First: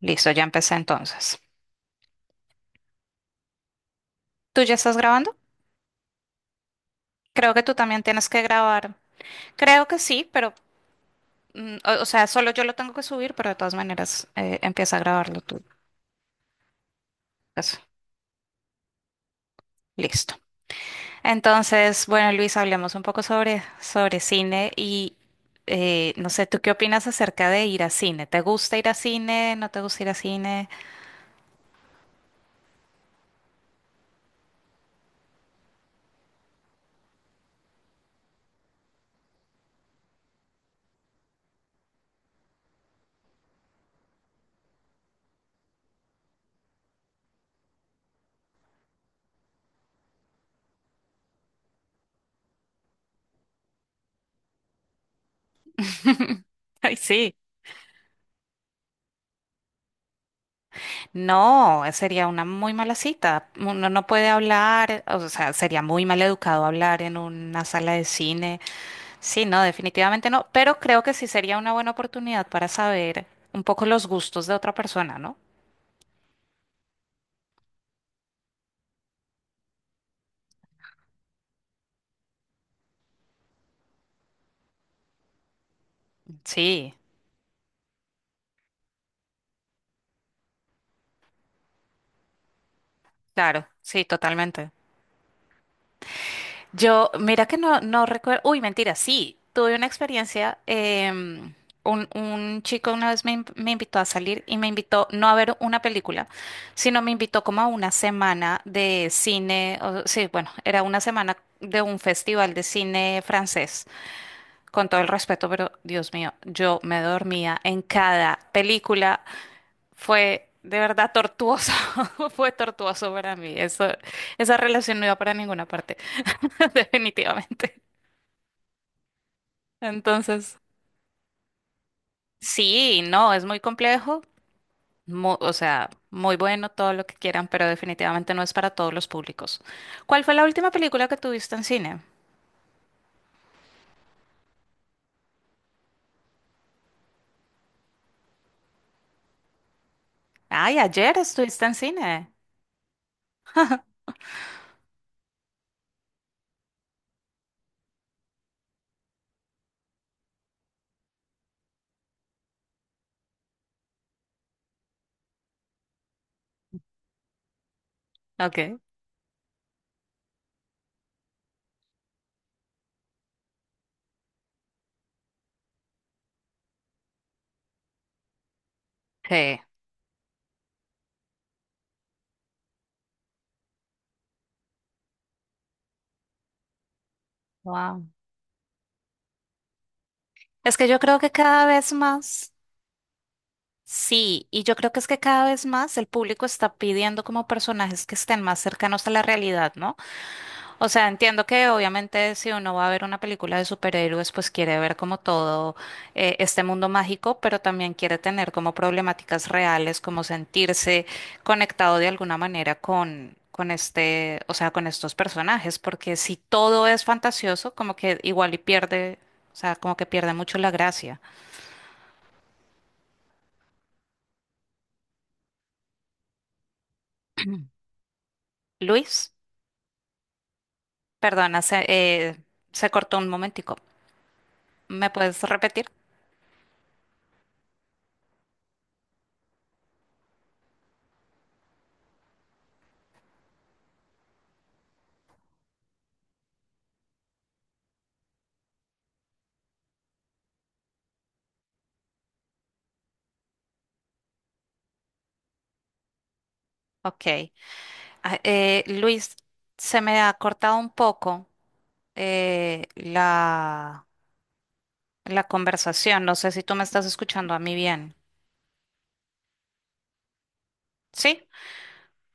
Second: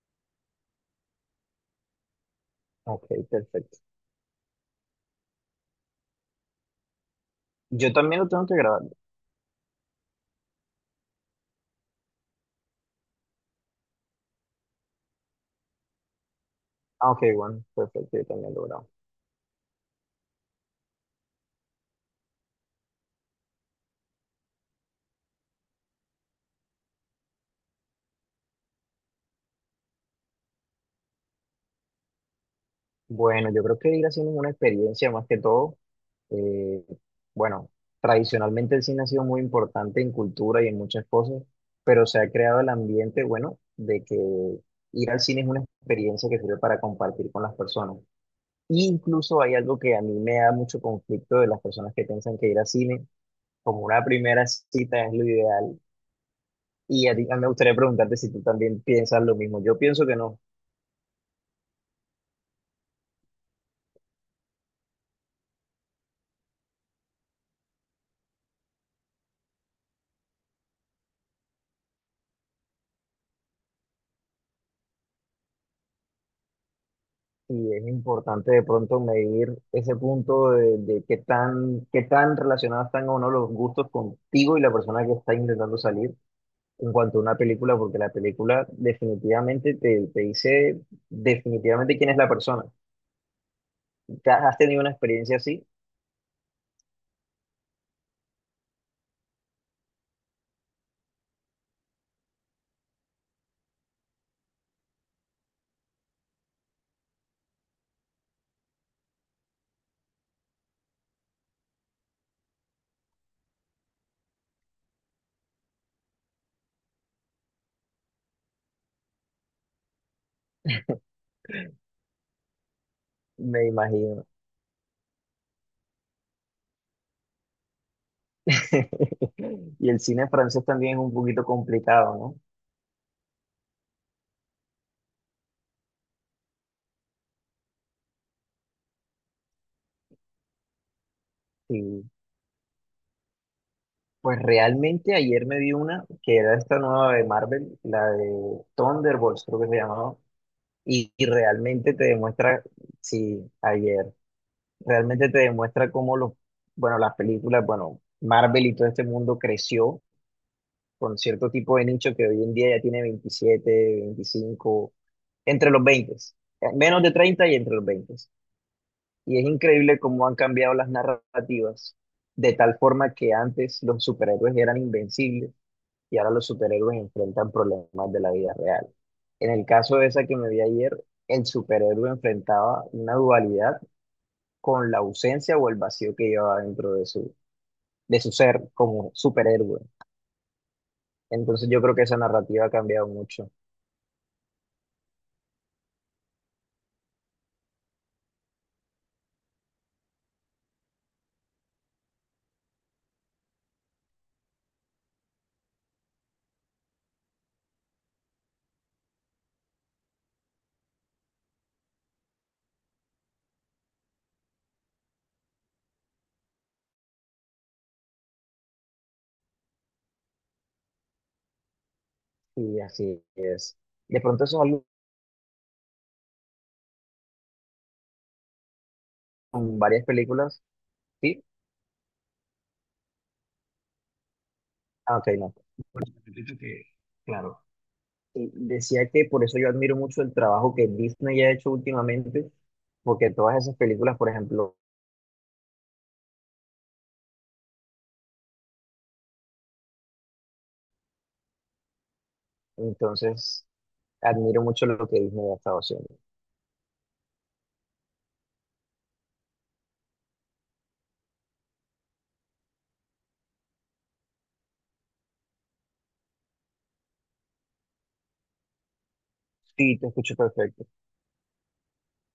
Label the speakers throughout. Speaker 1: Listo, ya empecé entonces.
Speaker 2: Ok, perfecto.
Speaker 1: ¿Tú ya estás grabando? Creo que tú
Speaker 2: Yo
Speaker 1: también
Speaker 2: también
Speaker 1: tienes
Speaker 2: lo
Speaker 1: que
Speaker 2: tengo que grabar.
Speaker 1: grabar. Creo que sí, pero, o sea, solo yo lo tengo que subir, pero de todas maneras empieza a grabarlo tú.
Speaker 2: Ah, ok, bueno,
Speaker 1: Eso,
Speaker 2: perfecto, yo también lo grabo.
Speaker 1: listo. Entonces, bueno, Luis, hablemos un poco sobre cine y no sé, ¿tú qué opinas acerca de ir a cine? ¿Te gusta ir a cine? ¿No te gusta ir a cine?
Speaker 2: Bueno, yo creo que ir haciendo es una experiencia más que todo. eh, bueno, tradicionalmente el cine ha sido muy importante en cultura y en muchas cosas, pero se ha creado el ambiente, bueno, de que ir al cine es una experiencia que sirve para compartir con las personas. Y incluso hay algo que a mí me da mucho conflicto de las personas que piensan que ir al cine como una primera cita es lo ideal.
Speaker 1: Ay,
Speaker 2: Y a ti
Speaker 1: sí.
Speaker 2: a mí me gustaría preguntarte si tú también piensas lo mismo. Yo pienso que no.
Speaker 1: No, sería una muy mala cita. Uno no puede hablar, o sea, sería muy mal educado hablar en una sala de cine. Sí, no, definitivamente no, pero creo que sí sería una buena oportunidad para saber un poco los gustos de otra persona, ¿no?
Speaker 2: Y es importante de pronto medir ese punto de qué tan relacionados están o no los gustos contigo y la persona que está intentando salir en
Speaker 1: Sí,
Speaker 2: cuanto a una película, porque la película definitivamente te dice definitivamente quién es la persona.
Speaker 1: claro, sí,
Speaker 2: ¿Te ¿Has
Speaker 1: totalmente.
Speaker 2: tenido una experiencia así?
Speaker 1: Yo, mira que no, no recuerdo, uy, mentira, sí, tuve una experiencia, un chico una vez me invitó a salir y me invitó no a ver una película, sino me invitó como a una semana de cine, sí, bueno, era una semana de un festival de cine francés, con todo el respeto, pero Dios mío, yo me dormía en cada película, fue de verdad tortuoso, fue tortuoso para mí,
Speaker 2: Me
Speaker 1: eso,
Speaker 2: imagino.
Speaker 1: esa relación no iba para ninguna parte, definitivamente.
Speaker 2: Y el cine
Speaker 1: Entonces,
Speaker 2: francés también es un poquito complicado, ¿no?
Speaker 1: sí, no, es muy complejo, o sea, muy bueno todo lo que quieran, pero definitivamente no es para todos los públicos. ¿Cuál fue la última película que tuviste en cine?
Speaker 2: Sí. Pues realmente ayer me vi una que era esta nueva de Marvel, la de Thunderbolts creo que se llamaba,
Speaker 1: Ay,
Speaker 2: y,
Speaker 1: ayer
Speaker 2: y
Speaker 1: estuviste en
Speaker 2: realmente te
Speaker 1: cine.
Speaker 2: demuestra, sí, ayer, realmente te demuestra cómo los, bueno, las películas, bueno, Marvel y todo este mundo creció con cierto tipo de nicho que hoy en día ya tiene 27, 25, entre los 20, menos de 30 y entre los 20.
Speaker 1: Ok.
Speaker 2: Y es increíble cómo han cambiado las narrativas, de tal forma que antes los superhéroes eran invencibles y ahora los superhéroes enfrentan problemas de la vida real. En
Speaker 1: Sí.
Speaker 2: el caso de esa que me vi ayer, el superhéroe enfrentaba una dualidad con la ausencia o el vacío que llevaba dentro de su,
Speaker 1: Wow.
Speaker 2: de su ser como superhéroe.
Speaker 1: Es que yo creo que cada
Speaker 2: Entonces yo
Speaker 1: vez
Speaker 2: creo que esa
Speaker 1: más,
Speaker 2: narrativa ha cambiado mucho
Speaker 1: sí, y yo creo que es que cada vez más el público está pidiendo como personajes que estén más cercanos a la realidad, ¿no? O sea, entiendo que obviamente si uno va a ver una película de superhéroes, pues quiere ver como todo este mundo mágico, pero también quiere tener como problemáticas reales, como sentirse conectado de alguna manera con este, o sea, con estos personajes, porque si todo es fantasioso, como que igual y pierde, o sea, como que pierde mucho la gracia.
Speaker 2: y así es. De pronto eso es algo
Speaker 1: Luis,
Speaker 2: con varias películas, ¿sí?
Speaker 1: perdona, se cortó un momentico. ¿Me
Speaker 2: Ah, ok,
Speaker 1: puedes
Speaker 2: no.
Speaker 1: repetir?
Speaker 2: Repito que, claro. Y decía que por eso yo admiro mucho el trabajo que Disney ha hecho últimamente, porque todas esas películas, por ejemplo, entonces admiro mucho lo que Disney ha estado haciendo.
Speaker 1: Ok. Ah, Luis, se me ha cortado un poco eh, la, la conversación. No sé si tú me estás escuchando a mí bien.
Speaker 2: Sí, te escucho perfecto.
Speaker 1: ¿Sí?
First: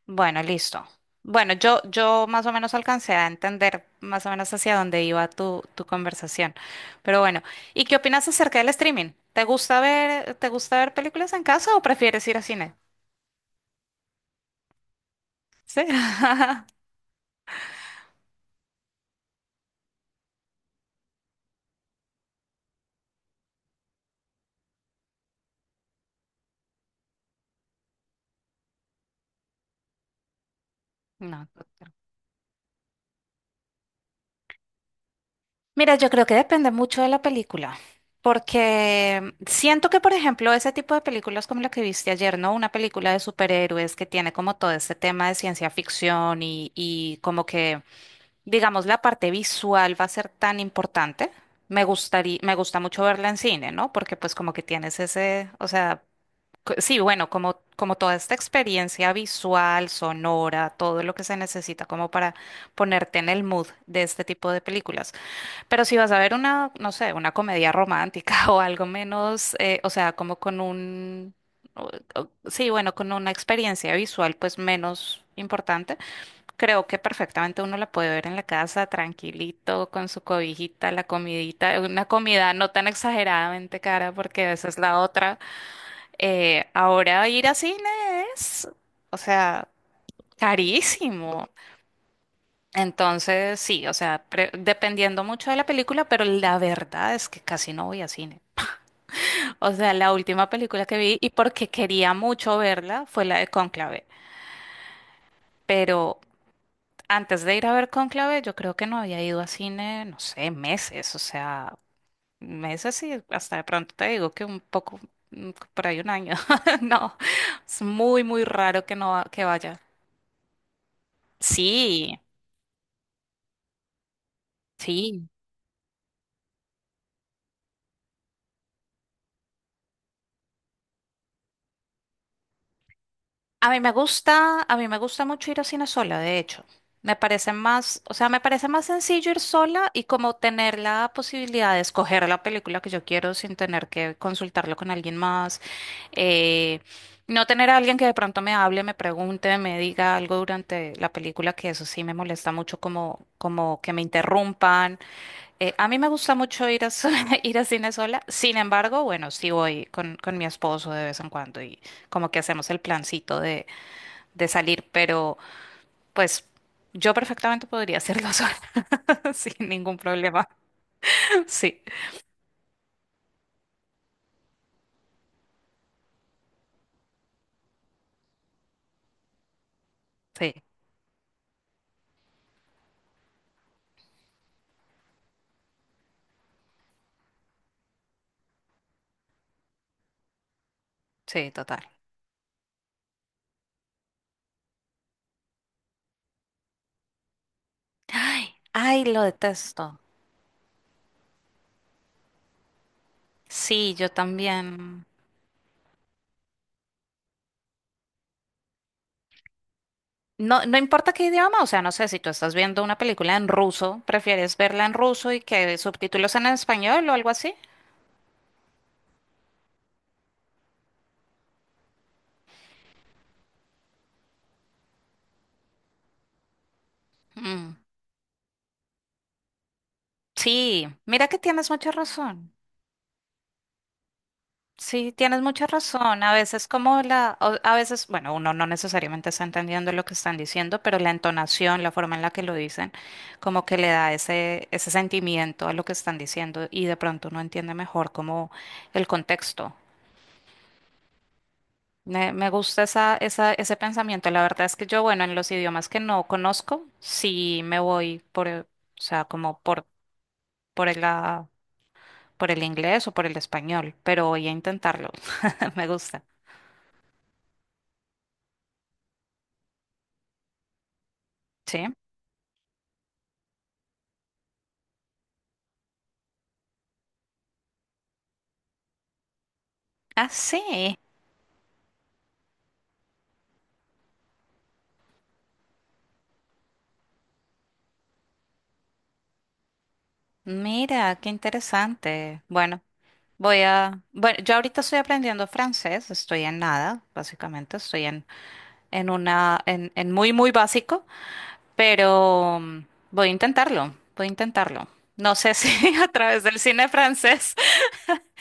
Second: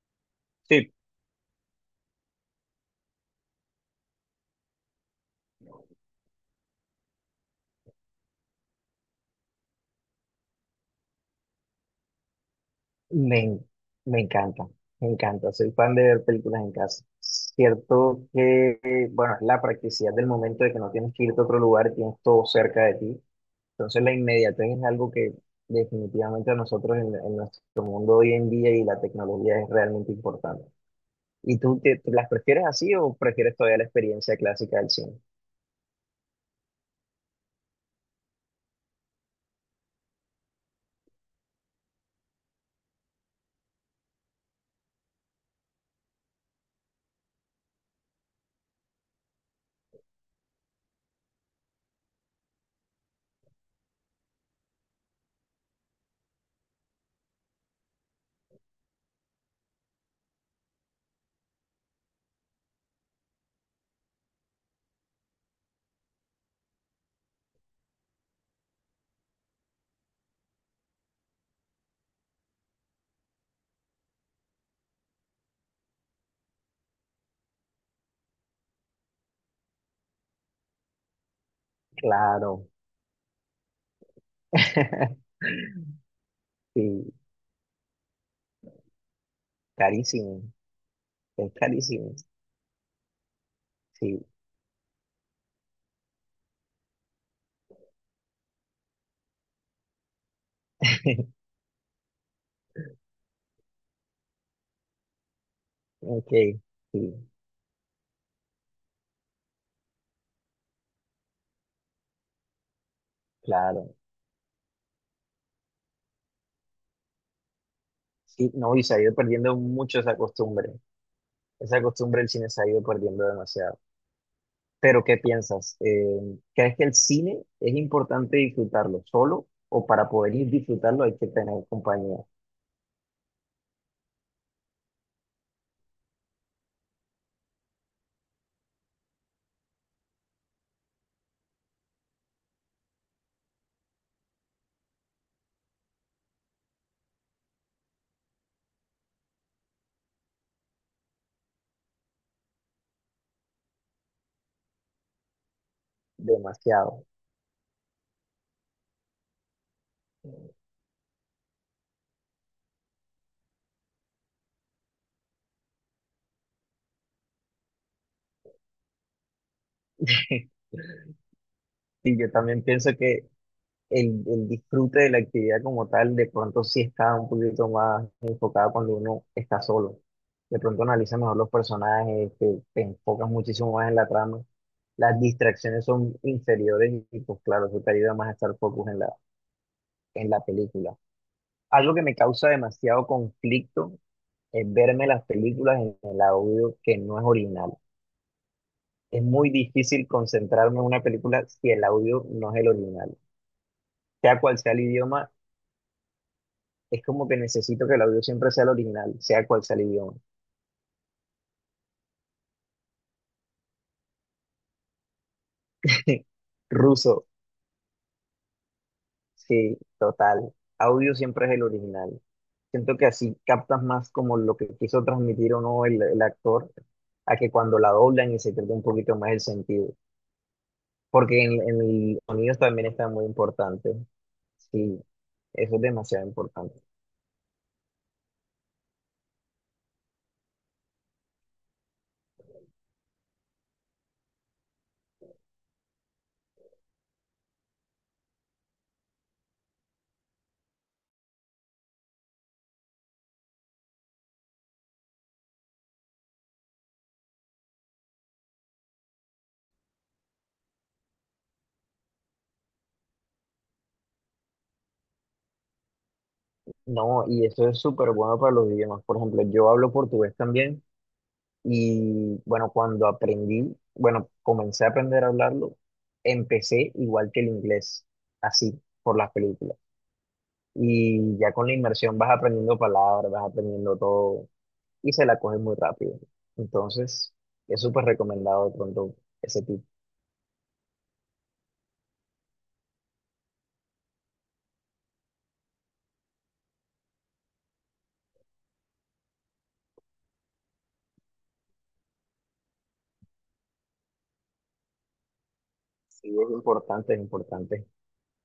Speaker 1: Bueno, listo.
Speaker 2: Sí,
Speaker 1: Bueno, yo más o menos alcancé a entender más o menos hacia dónde iba tu conversación. Pero bueno, ¿y qué opinas acerca del streaming? ¿Te gusta ver películas en casa o prefieres ir al cine?
Speaker 2: me, en- me encanta, me encanta. Soy
Speaker 1: Sí.
Speaker 2: fan de ver películas en casa. Cierto que, bueno, es la practicidad del momento de que no tienes que irte a otro lugar, tienes todo cerca de ti. Entonces la inmediatez es algo que definitivamente a nosotros en nuestro mundo hoy en día y la tecnología es realmente importante.
Speaker 1: No.
Speaker 2: ¿Y tú
Speaker 1: Ok.
Speaker 2: te las prefieres así o prefieres todavía la experiencia clásica del cine?
Speaker 1: Mira, yo creo que depende mucho de la película, porque siento que, por ejemplo, ese tipo de películas como la que viste ayer, ¿no? Una película de superhéroes que tiene como todo ese tema de ciencia ficción y como que, digamos, la parte visual va a ser tan importante. Me gusta mucho verla en cine, ¿no? Porque pues como que tienes ese, o sea, sí, bueno, como toda esta experiencia visual, sonora, todo lo que se necesita como para ponerte en el mood de este tipo de películas. Pero si vas a ver una, no sé, una comedia romántica o algo menos, o sea, como con un, o- sí, bueno, con una experiencia visual pues menos importante, creo que perfectamente uno la puede ver en la casa tranquilito, con su cobijita, la comidita, una comida
Speaker 2: Claro,
Speaker 1: no tan exageradamente cara porque esa es la otra.
Speaker 2: sí,
Speaker 1: Ahora ir a cine es, o sea,
Speaker 2: carísimo,
Speaker 1: carísimo.
Speaker 2: es carísimo.
Speaker 1: Entonces, sí, o sea,
Speaker 2: Sí,
Speaker 1: dependiendo mucho de la película, pero la verdad es que casi no voy a cine. O sea, la última película que vi y porque quería mucho verla fue la de Cónclave. Pero
Speaker 2: ok, sí,
Speaker 1: antes de ir a ver Cónclave, yo creo que no había ido a cine, no sé, meses. O sea, meses y hasta de pronto
Speaker 2: claro.
Speaker 1: te digo que un poco, por ahí un año. No, es muy, muy
Speaker 2: Sí, no, y
Speaker 1: raro
Speaker 2: se
Speaker 1: que
Speaker 2: ha
Speaker 1: no
Speaker 2: ido
Speaker 1: va- que
Speaker 2: perdiendo
Speaker 1: vaya.
Speaker 2: mucho esa costumbre. Esa
Speaker 1: Sí,
Speaker 2: costumbre del cine se ha ido perdiendo demasiado. Pero, ¿qué
Speaker 1: sí.
Speaker 2: piensas? ¿Crees que el cine es importante disfrutarlo solo o para poder disfrutarlo hay que tener compañía?
Speaker 1: A mí me gusta mucho ir a cine sola, de hecho. Me parece más sencillo ir sola y como tener la posibilidad de escoger la película que yo quiero sin tener que consultarlo con alguien más. eh, no tener a alguien que de pronto me hable, me pregunte, me diga algo durante la película, que eso sí me molesta mucho, como que me interrumpan. A mí me gusta mucho
Speaker 2: Demasiado.
Speaker 1: ir a cine sola. Sin embargo, bueno, sí voy con mi esposo de vez en cuando y como que hacemos el plancito de salir, pero pues yo perfectamente podría hacerlo sola, sin ningún problema. Sí,
Speaker 2: Y yo también pienso que el disfrute de la actividad como tal, de pronto sí está un poquito más enfocada cuando uno está solo.
Speaker 1: sí,
Speaker 2: De pronto analiza mejor los personajes, te enfocas muchísimo más en la trama. Las distracciones son inferiores y pues claro, eso te ayuda más a estar focus en la, película.
Speaker 1: sí, total.
Speaker 2: Algo que me causa demasiado conflicto es verme las películas en el audio que no es original.
Speaker 1: Ay, ay, lo
Speaker 2: Es muy
Speaker 1: detesto.
Speaker 2: difícil concentrarme en una película si el audio no es el original
Speaker 1: Sí, yo
Speaker 2: sea cual sea el
Speaker 1: también.
Speaker 2: idioma, es como que necesito que el audio siempre sea el original, sea cual sea el idioma.
Speaker 1: No, no importa qué idioma, o sea, no sé, si tú estás viendo una película en ruso, ¿prefieres verla en ruso y que subtítulos en español o
Speaker 2: Ruso,
Speaker 1: algo así?
Speaker 2: sí, total. Audio siempre es el original. Siento que así captas más como lo que quiso transmitir o no el actor, a que
Speaker 1: Mm,
Speaker 2: cuando la doblan y se pierde un poquito más el sentido.
Speaker 1: sí, mira que
Speaker 2: Porque en,
Speaker 1: tienes
Speaker 2: en
Speaker 1: mucha
Speaker 2: el
Speaker 1: razón.
Speaker 2: sonido también está muy importante. Sí,
Speaker 1: Sí, tienes mucha
Speaker 2: eso es
Speaker 1: razón.
Speaker 2: demasiado
Speaker 1: A veces
Speaker 2: importante.
Speaker 1: como a veces, bueno, uno no necesariamente está entendiendo lo que están diciendo, pero la entonación, la forma en la que lo dicen, como que le da ese sentimiento a lo que están diciendo y de pronto uno entiende mejor como el contexto. Me gusta ese pensamiento. La verdad es que yo, bueno, en los idiomas que no conozco, sí me voy por, o sea, por el, por el inglés o por el español, pero voy a intentarlo. Me gusta.
Speaker 2: No, y eso es súper bueno para los idiomas. Por ejemplo, yo hablo portugués también.
Speaker 1: Sí.
Speaker 2: Y bueno, cuando aprendí, bueno, comencé a aprender a hablarlo, empecé igual que el inglés, así, por las películas.
Speaker 1: Ah, sí.
Speaker 2: Y ya con la inmersión vas aprendiendo palabras, vas aprendiendo todo y se la coges muy rápido. Entonces, es súper recomendado de pronto ese tipo.
Speaker 1: Mira, qué interesante. Bueno, voy a... Bueno, yo ahorita estoy aprendiendo francés, estoy en nada, básicamente, estoy en una, en muy, muy básico, pero voy a intentarlo, voy a intentarlo. No sé si a
Speaker 2: Sí,
Speaker 1: través
Speaker 2: es
Speaker 1: del cine
Speaker 2: importante, es
Speaker 1: francés,
Speaker 2: importante.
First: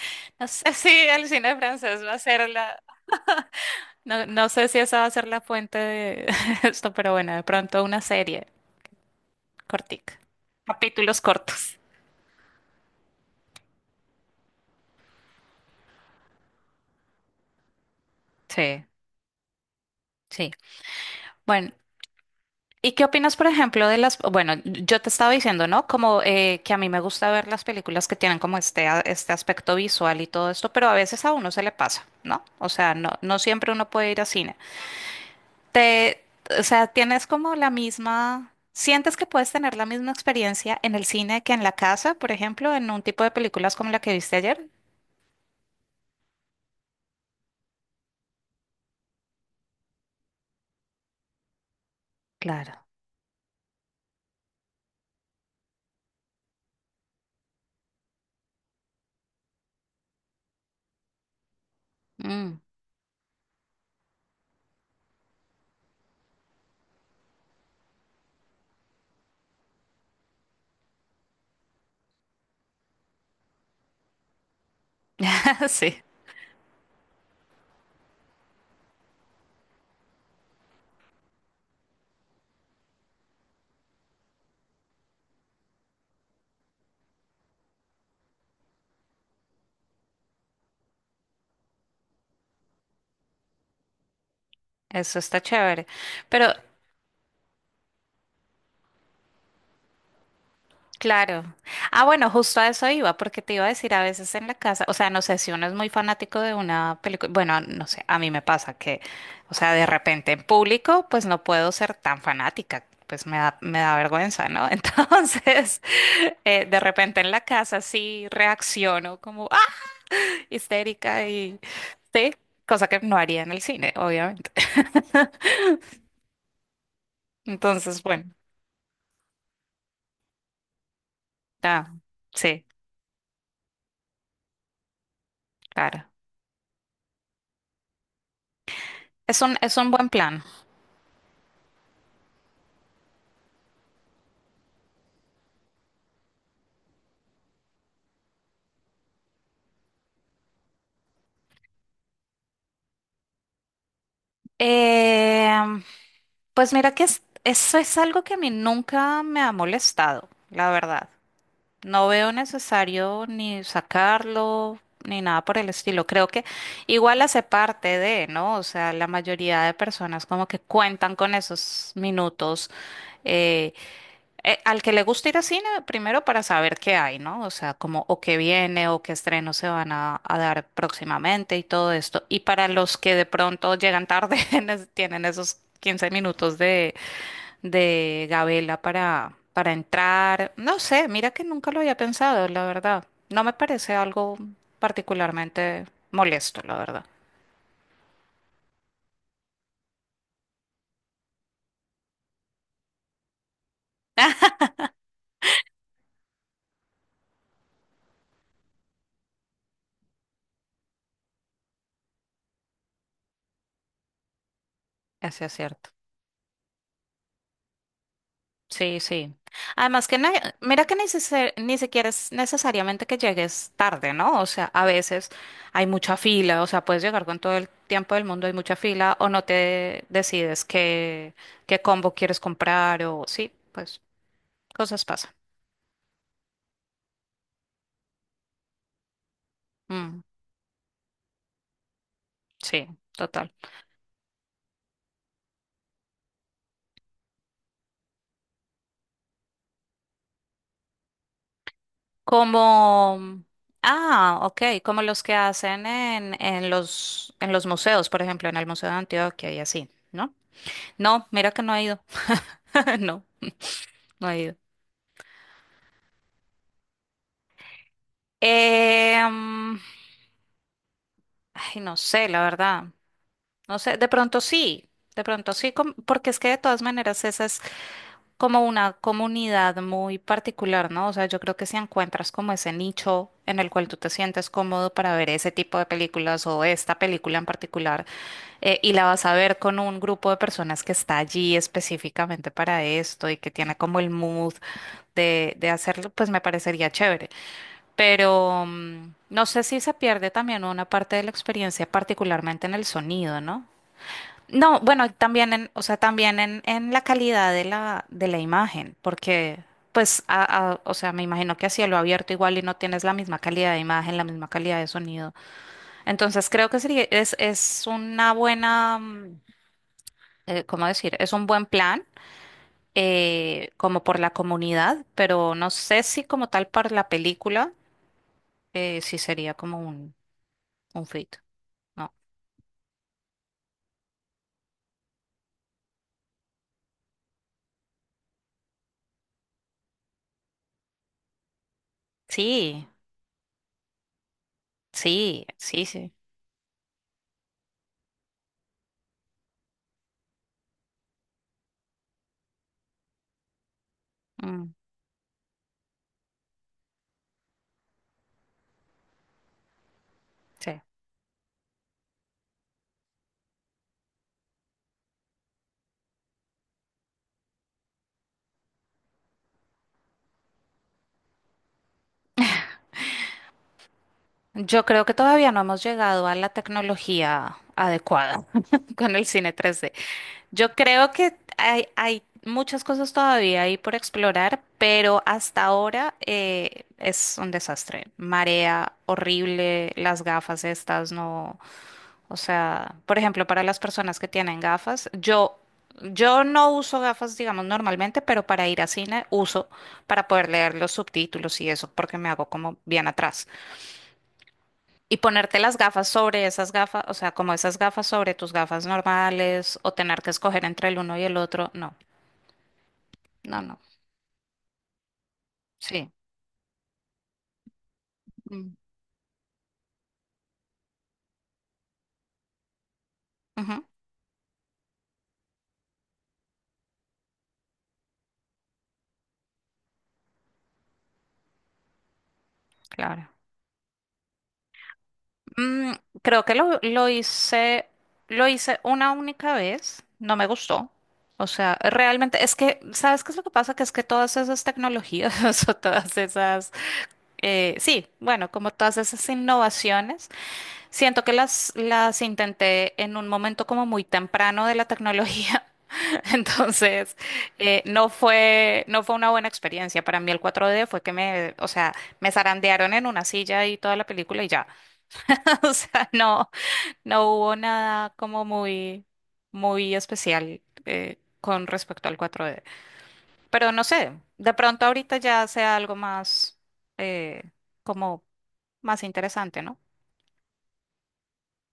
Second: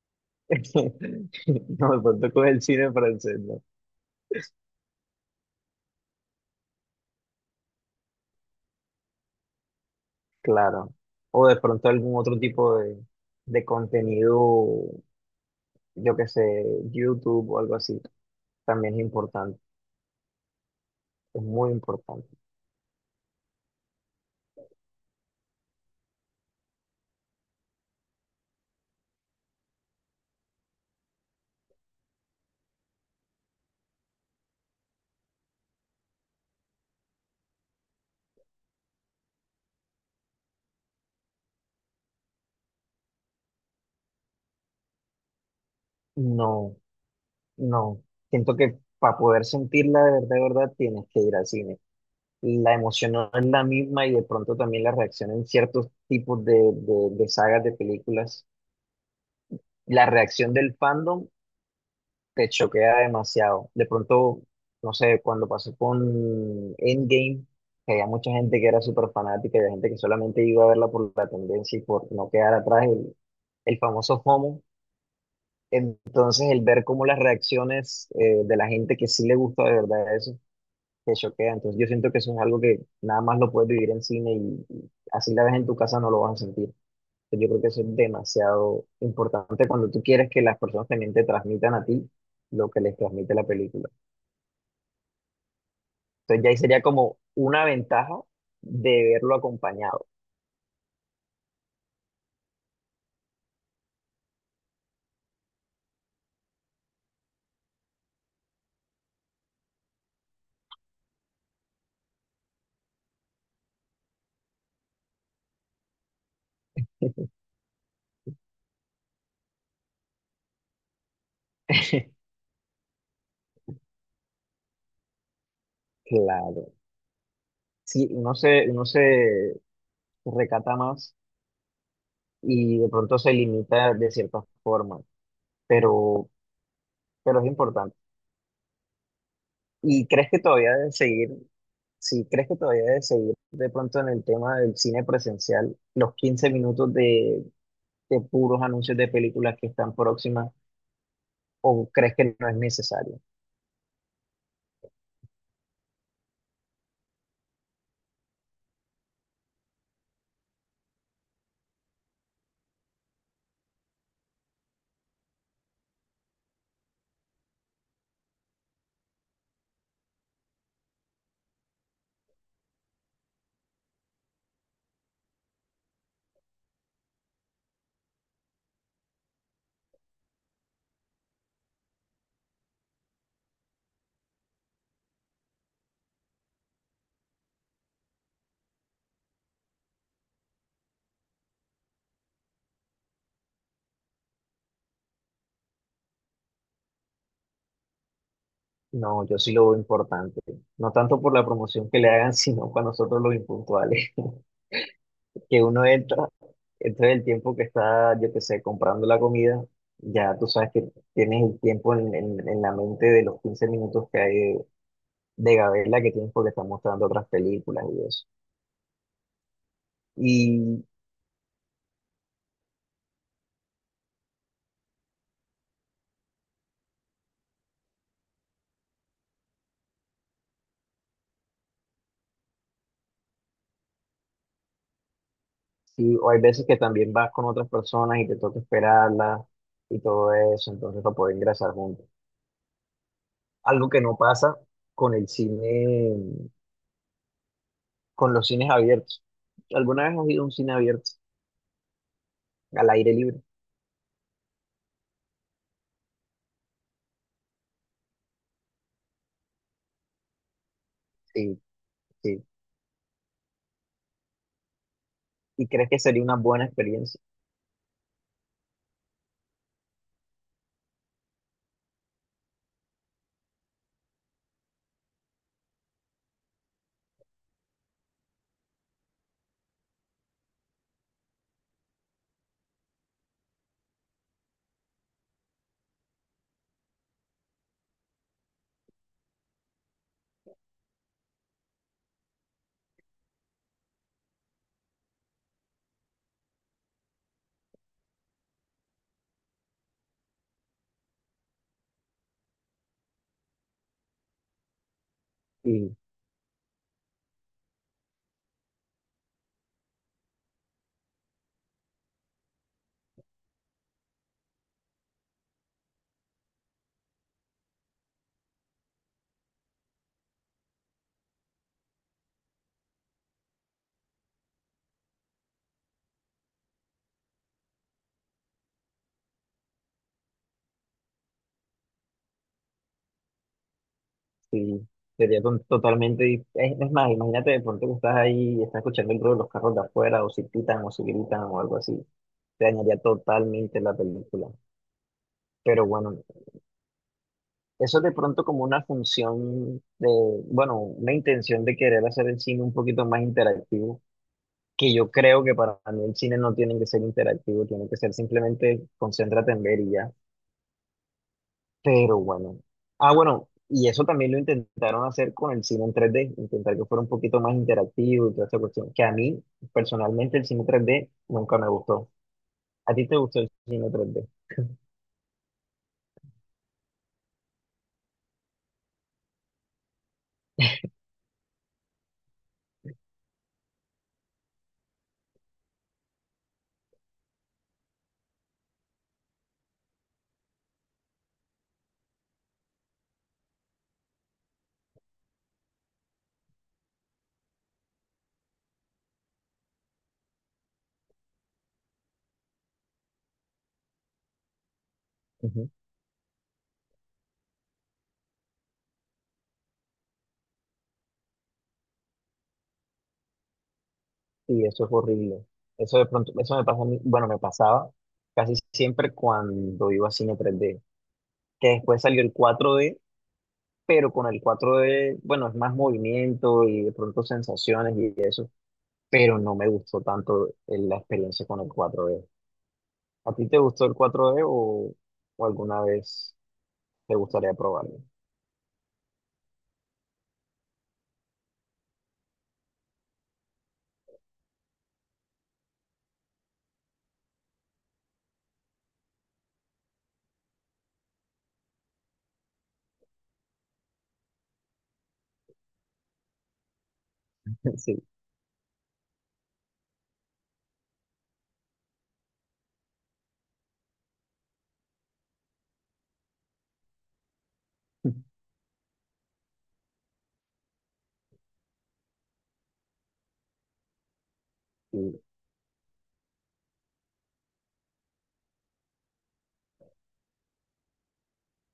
Speaker 1: no sé si
Speaker 2: No,
Speaker 1: el cine
Speaker 2: de
Speaker 1: francés va a
Speaker 2: pronto con
Speaker 1: ser
Speaker 2: el
Speaker 1: la...
Speaker 2: cine francés, ¿no?
Speaker 1: No, no sé si esa va a ser la fuente de esto, pero bueno, de pronto una serie cortica,
Speaker 2: Claro.
Speaker 1: capítulos
Speaker 2: O de
Speaker 1: cortos.
Speaker 2: pronto algún otro tipo de contenido, yo qué sé, YouTube o algo así.
Speaker 1: Sí,
Speaker 2: También es importante,
Speaker 1: sí.
Speaker 2: es muy
Speaker 1: Bueno.
Speaker 2: importante.
Speaker 1: ¿Y qué opinas, por ejemplo, de las... Bueno, yo te estaba diciendo, ¿no? Como que a mí me gusta ver las películas que tienen como este aspecto visual y todo esto, pero a veces a uno se le pasa, ¿no? O sea, no, no siempre uno puede ir a cine. Te, o sea, tienes como la misma... ¿Sientes que puedes tener la misma experiencia en el cine que en la casa, por ejemplo, en un tipo de películas como la que viste ayer?
Speaker 2: No, no. Siento que para poder sentirla de verdad, tienes que ir al cine. La
Speaker 1: Claro.
Speaker 2: emoción no es la misma y de pronto también la reacción en ciertos tipos de sagas de películas. La reacción del fandom te
Speaker 1: Mm.
Speaker 2: choquea demasiado. De pronto, no sé, cuando pasó con Endgame, que había mucha gente que era súper fanática y había gente que solamente iba a verla por la tendencia y por no quedar atrás, el famoso FOMO.
Speaker 1: Sí,
Speaker 2: Entonces, el ver cómo las reacciones de la gente que sí le gusta de verdad eso, te choquea. Entonces, yo siento que eso es algo que nada más lo puedes vivir en cine y así la ves en tu casa no lo vas a sentir. Yo creo que eso es demasiado importante cuando tú quieres que las personas también te transmitan a ti lo que les transmite la película.
Speaker 1: eso está chévere.
Speaker 2: Entonces, ya
Speaker 1: Pero
Speaker 2: ahí sería como una ventaja de verlo acompañado.
Speaker 1: claro. Ah, bueno, justo a eso iba, porque te iba a decir a veces en la casa, o sea, no sé si uno es muy fanático de una película, bueno, no sé, a mí me pasa que, o sea, de repente en público, pues no puedo ser tan fanática, pues me da vergüenza, ¿no? Entonces, de repente en la casa sí reacciono como, ah, histérica y, sí, cosa que no haría en el cine, obviamente.
Speaker 2: Claro.
Speaker 1: Entonces,
Speaker 2: Sí,
Speaker 1: bueno,
Speaker 2: uno se recata más
Speaker 1: ah, sí,
Speaker 2: y de pronto se limita de cierta forma.
Speaker 1: claro.
Speaker 2: Pero pero es importante.
Speaker 1: Es un
Speaker 2: ¿Y
Speaker 1: buen
Speaker 2: crees que
Speaker 1: plan.
Speaker 2: todavía debes seguir, si crees que todavía debes seguir de pronto en el tema del cine presencial, los 15 minutos de puros anuncios de películas que están próximas, o crees que no es necesario?
Speaker 1: Em, pues mira que eso es algo que a mí nunca me ha molestado, la verdad. No veo necesario ni sacarlo ni nada por el estilo. Creo que igual hace parte de, ¿no? O sea, la mayoría de personas como que cuentan con esos minutos. eh, Al que le gusta ir a cine, primero para saber qué hay, ¿no? O sea, como o qué viene o qué estrenos se van a dar próximamente y todo esto. Y para los que de pronto llegan tarde, tienen esos 15 minutos de gabela para entrar. No sé, mira que nunca lo había pensado, la verdad. No me parece algo particularmente molesto, la verdad.
Speaker 2: No, yo sí lo veo importante. No tanto por la promoción que le hagan, sino para nosotros los impuntuales, que uno entra, entra el tiempo que está, yo qué sé, comprando la comida. Ya tú sabes que tienes el tiempo en, en la mente de los 15 minutos que hay
Speaker 1: Ese es
Speaker 2: de
Speaker 1: cierto.
Speaker 2: Gabela que tienes porque están mostrando otras películas y eso.
Speaker 1: Sí, sí. Además que,
Speaker 2: Y,
Speaker 1: mira que ni siquiera es necesariamente que llegues tarde, ¿no? O sea, a veces hay mucha fila, o sea, puedes llegar con todo el tiempo del mundo, hay mucha fila, o no te decides qué, qué combo quieres comprar, o sí, pues cosas pasan.
Speaker 2: o hay veces que también vas con otras personas y te toca esperarlas y
Speaker 1: Mm,
Speaker 2: todo eso, entonces para poder ingresar juntos.
Speaker 1: sí, total.
Speaker 2: Algo que no pasa con el cine, con los cines abiertos. ¿Alguna vez has ido a un cine abierto, al aire libre?
Speaker 1: Como, ah, ok, como los que hacen en los museos, por ejemplo, en el Museo de Antioquia y así, ¿no? No, mira
Speaker 2: Sí,
Speaker 1: que no he ido,
Speaker 2: sí.
Speaker 1: no, no he ido.
Speaker 2: ¿Y crees que sería una buena experiencia?
Speaker 1: Eh, mm, ay, no sé, la verdad. No sé, de pronto sí, porque es que de todas maneras esa es como una comunidad muy particular, ¿no? O sea, yo creo que si encuentras como ese nicho en el cual tú te sientes cómodo para ver ese tipo de películas o esta película en particular, y la vas a ver con un grupo de personas que está allí específicamente para esto y que tiene como el mood de hacerlo, pues me parecería chévere pero no sé si se pierde también una parte de la experiencia, particularmente en el sonido, ¿no? No, bueno, y también en, o sea, también en la calidad de la imagen, porque pues, o sea, me imagino que a cielo abierto igual y no tienes la misma calidad de imagen, la misma calidad de sonido. Entonces creo que sería, es una buena, ¿cómo decir? Es un buen plan, como por la comunidad, pero no sé si como tal para la película, sí sería como un frito. No.
Speaker 2: Sí, sería totalmente. Es más, imagínate de pronto que estás ahí y estás escuchando el ruido de los carros de afuera, o si pitan, o si gritan, o algo así. Te
Speaker 1: Sí,
Speaker 2: dañaría totalmente la película.
Speaker 1: sí,
Speaker 2: Pero
Speaker 1: sí, sí.
Speaker 2: bueno, eso es de pronto como una función de, bueno, una intención de querer hacer el cine un poquito más interactivo,
Speaker 1: Mm,
Speaker 2: que yo creo que para mí el cine no tiene que ser interactivo, tiene que ser simplemente concéntrate en ver y ya.
Speaker 1: sí.
Speaker 2: Pero bueno. Ah, bueno, y eso también lo intentaron hacer con el cine en tres d, intentar que fuera un poquito más interactivo y toda esa cuestión, que a mí personalmente el cine tres d nunca me gustó. ¿A ti te gustó el cine tres d?
Speaker 1: Yo creo que todavía no hemos llegado a la tecnología adecuada con el cine 3D. Yo creo que hay muchas cosas todavía ahí por explorar, pero hasta ahora es un desastre. Marea horrible, las gafas estas no. O sea, por ejemplo, para las personas que tienen gafas, yo no uso gafas, digamos, normalmente, pero para ir a cine uso para poder leer los subtítulos y eso, porque me hago como bien atrás. Y ponerte
Speaker 2: Ujú.
Speaker 1: las gafas sobre esas gafas, o sea, como esas gafas sobre tus gafas normales, o tener que escoger entre el uno y el otro, no, no, no,
Speaker 2: Y eso es horrible. Eso de
Speaker 1: sí.
Speaker 2: pronto, eso me pasa a mí, bueno, me pasaba casi
Speaker 1: Mm.
Speaker 2: siempre cuando iba a cine tres d, que después salió el cuatro d,
Speaker 1: Ujú,
Speaker 2: pero con el cuatro d, bueno, es más movimiento y de pronto sensaciones y eso, pero no me gustó tanto la experiencia con el cuatro d.
Speaker 1: claro.
Speaker 2: ¿A ti te gustó el cuatro d o alguna
Speaker 1: Mm,
Speaker 2: vez
Speaker 1: creo que lo, lo
Speaker 2: te gustaría
Speaker 1: hice,
Speaker 2: probarlo?
Speaker 1: lo hice una única vez, no me gustó. O sea, realmente es que, ¿sabes qué es lo que pasa? Que es que todas esas tecnologías o todas esas, sí, bueno, como todas esas innovaciones, siento que las intenté en un momento como muy temprano de la tecnología. Entonces,
Speaker 2: Sí,
Speaker 1: no fue una buena experiencia. Para mí el cuatro d fue que me, o sea, me zarandearon en una silla y toda la película y ya. O sea, no. No hubo nada como muy, muy especial con respecto al cuatro d. Pero no sé, de pronto ahorita
Speaker 2: sí,
Speaker 1: ya sea algo más, eh, como más interesante, ¿no?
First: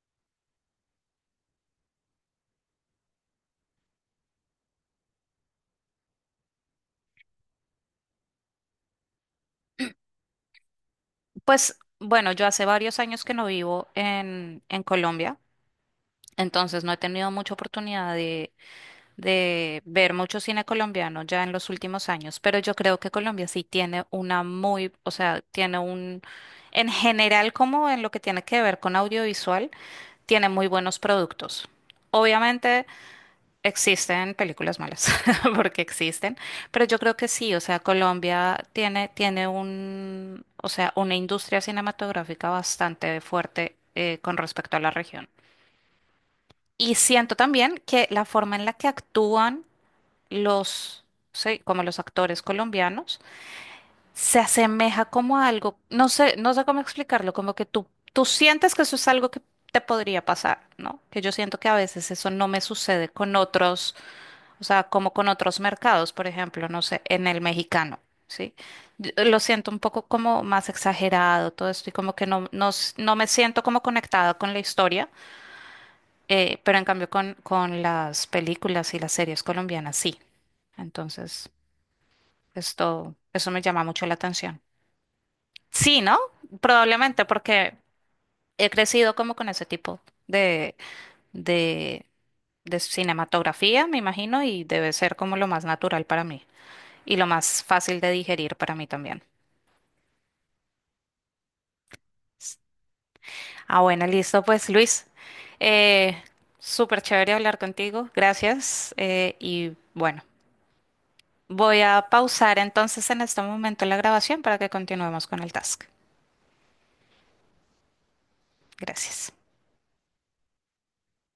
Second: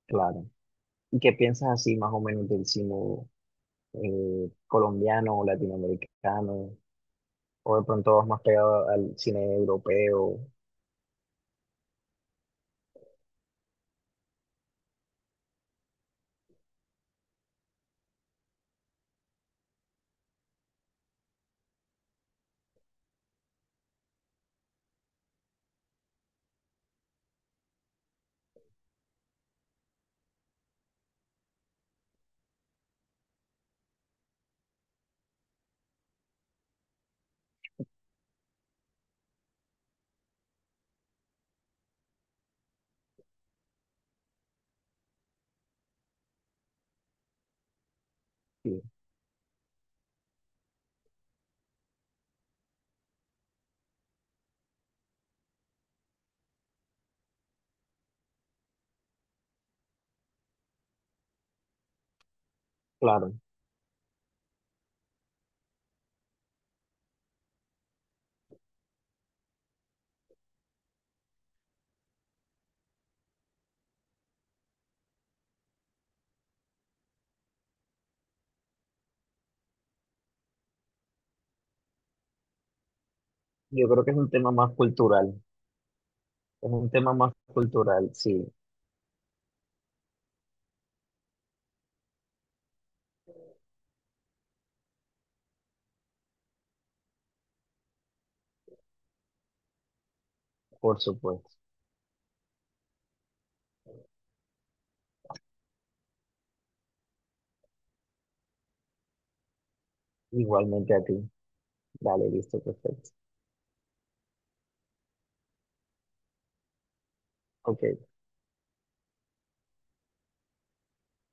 Speaker 2: claro. ¿Y qué piensas así más o menos del cine colombiano o latinoamericano? ¿O de pronto vas más pegado al cine europeo?
Speaker 1: Pues bueno, yo hace varios años que no vivo en Colombia, entonces no he tenido mucha oportunidad de ver mucho cine colombiano ya en los últimos años, pero yo creo que Colombia sí tiene una muy, o sea, tiene un, en general como en lo que tiene que ver con audiovisual, tiene muy buenos productos. Obviamente existen películas malas, porque existen, pero yo creo que sí, o sea, Colombia tiene, tiene un, o sea, una industria cinematográfica bastante fuerte con respecto a la región. Y siento también que la forma en la
Speaker 2: Sí,
Speaker 1: que actúan los, sí, como los actores colombianos, se asemeja como a algo, no sé, no sé cómo explicarlo, como que tú sientes que eso es algo que te podría pasar, ¿no? Que yo siento que a veces eso no me sucede
Speaker 2: claro.
Speaker 1: con otros, o sea, como con otros mercados, por ejemplo, no sé, en el mexicano. Sí, yo lo siento un poco como más exagerado todo esto y como que no, no, no me siento como conectada con la historia, pero en cambio con, las películas y las series colombianas sí. Entonces, eso me llama
Speaker 2: Yo creo
Speaker 1: mucho
Speaker 2: que
Speaker 1: la
Speaker 2: es un tema
Speaker 1: atención.
Speaker 2: más cultural.
Speaker 1: Sí, ¿no?
Speaker 2: Es un tema
Speaker 1: Probablemente
Speaker 2: más
Speaker 1: porque
Speaker 2: cultural, sí,
Speaker 1: he crecido como con ese tipo de, de, de cinematografía, me imagino, y debe ser como lo más natural para mí y lo más fácil de digerir para mí también.
Speaker 2: por supuesto.
Speaker 1: Ah, bueno, listo, pues Luis, eh, súper chévere hablar contigo, gracias. Y bueno,
Speaker 2: Igualmente a ti.
Speaker 1: voy a
Speaker 2: Dale,
Speaker 1: pausar
Speaker 2: listo, perfecto.
Speaker 1: entonces en este momento la grabación para que continuemos con el task.
Speaker 2: Ok.
Speaker 1: Gracias.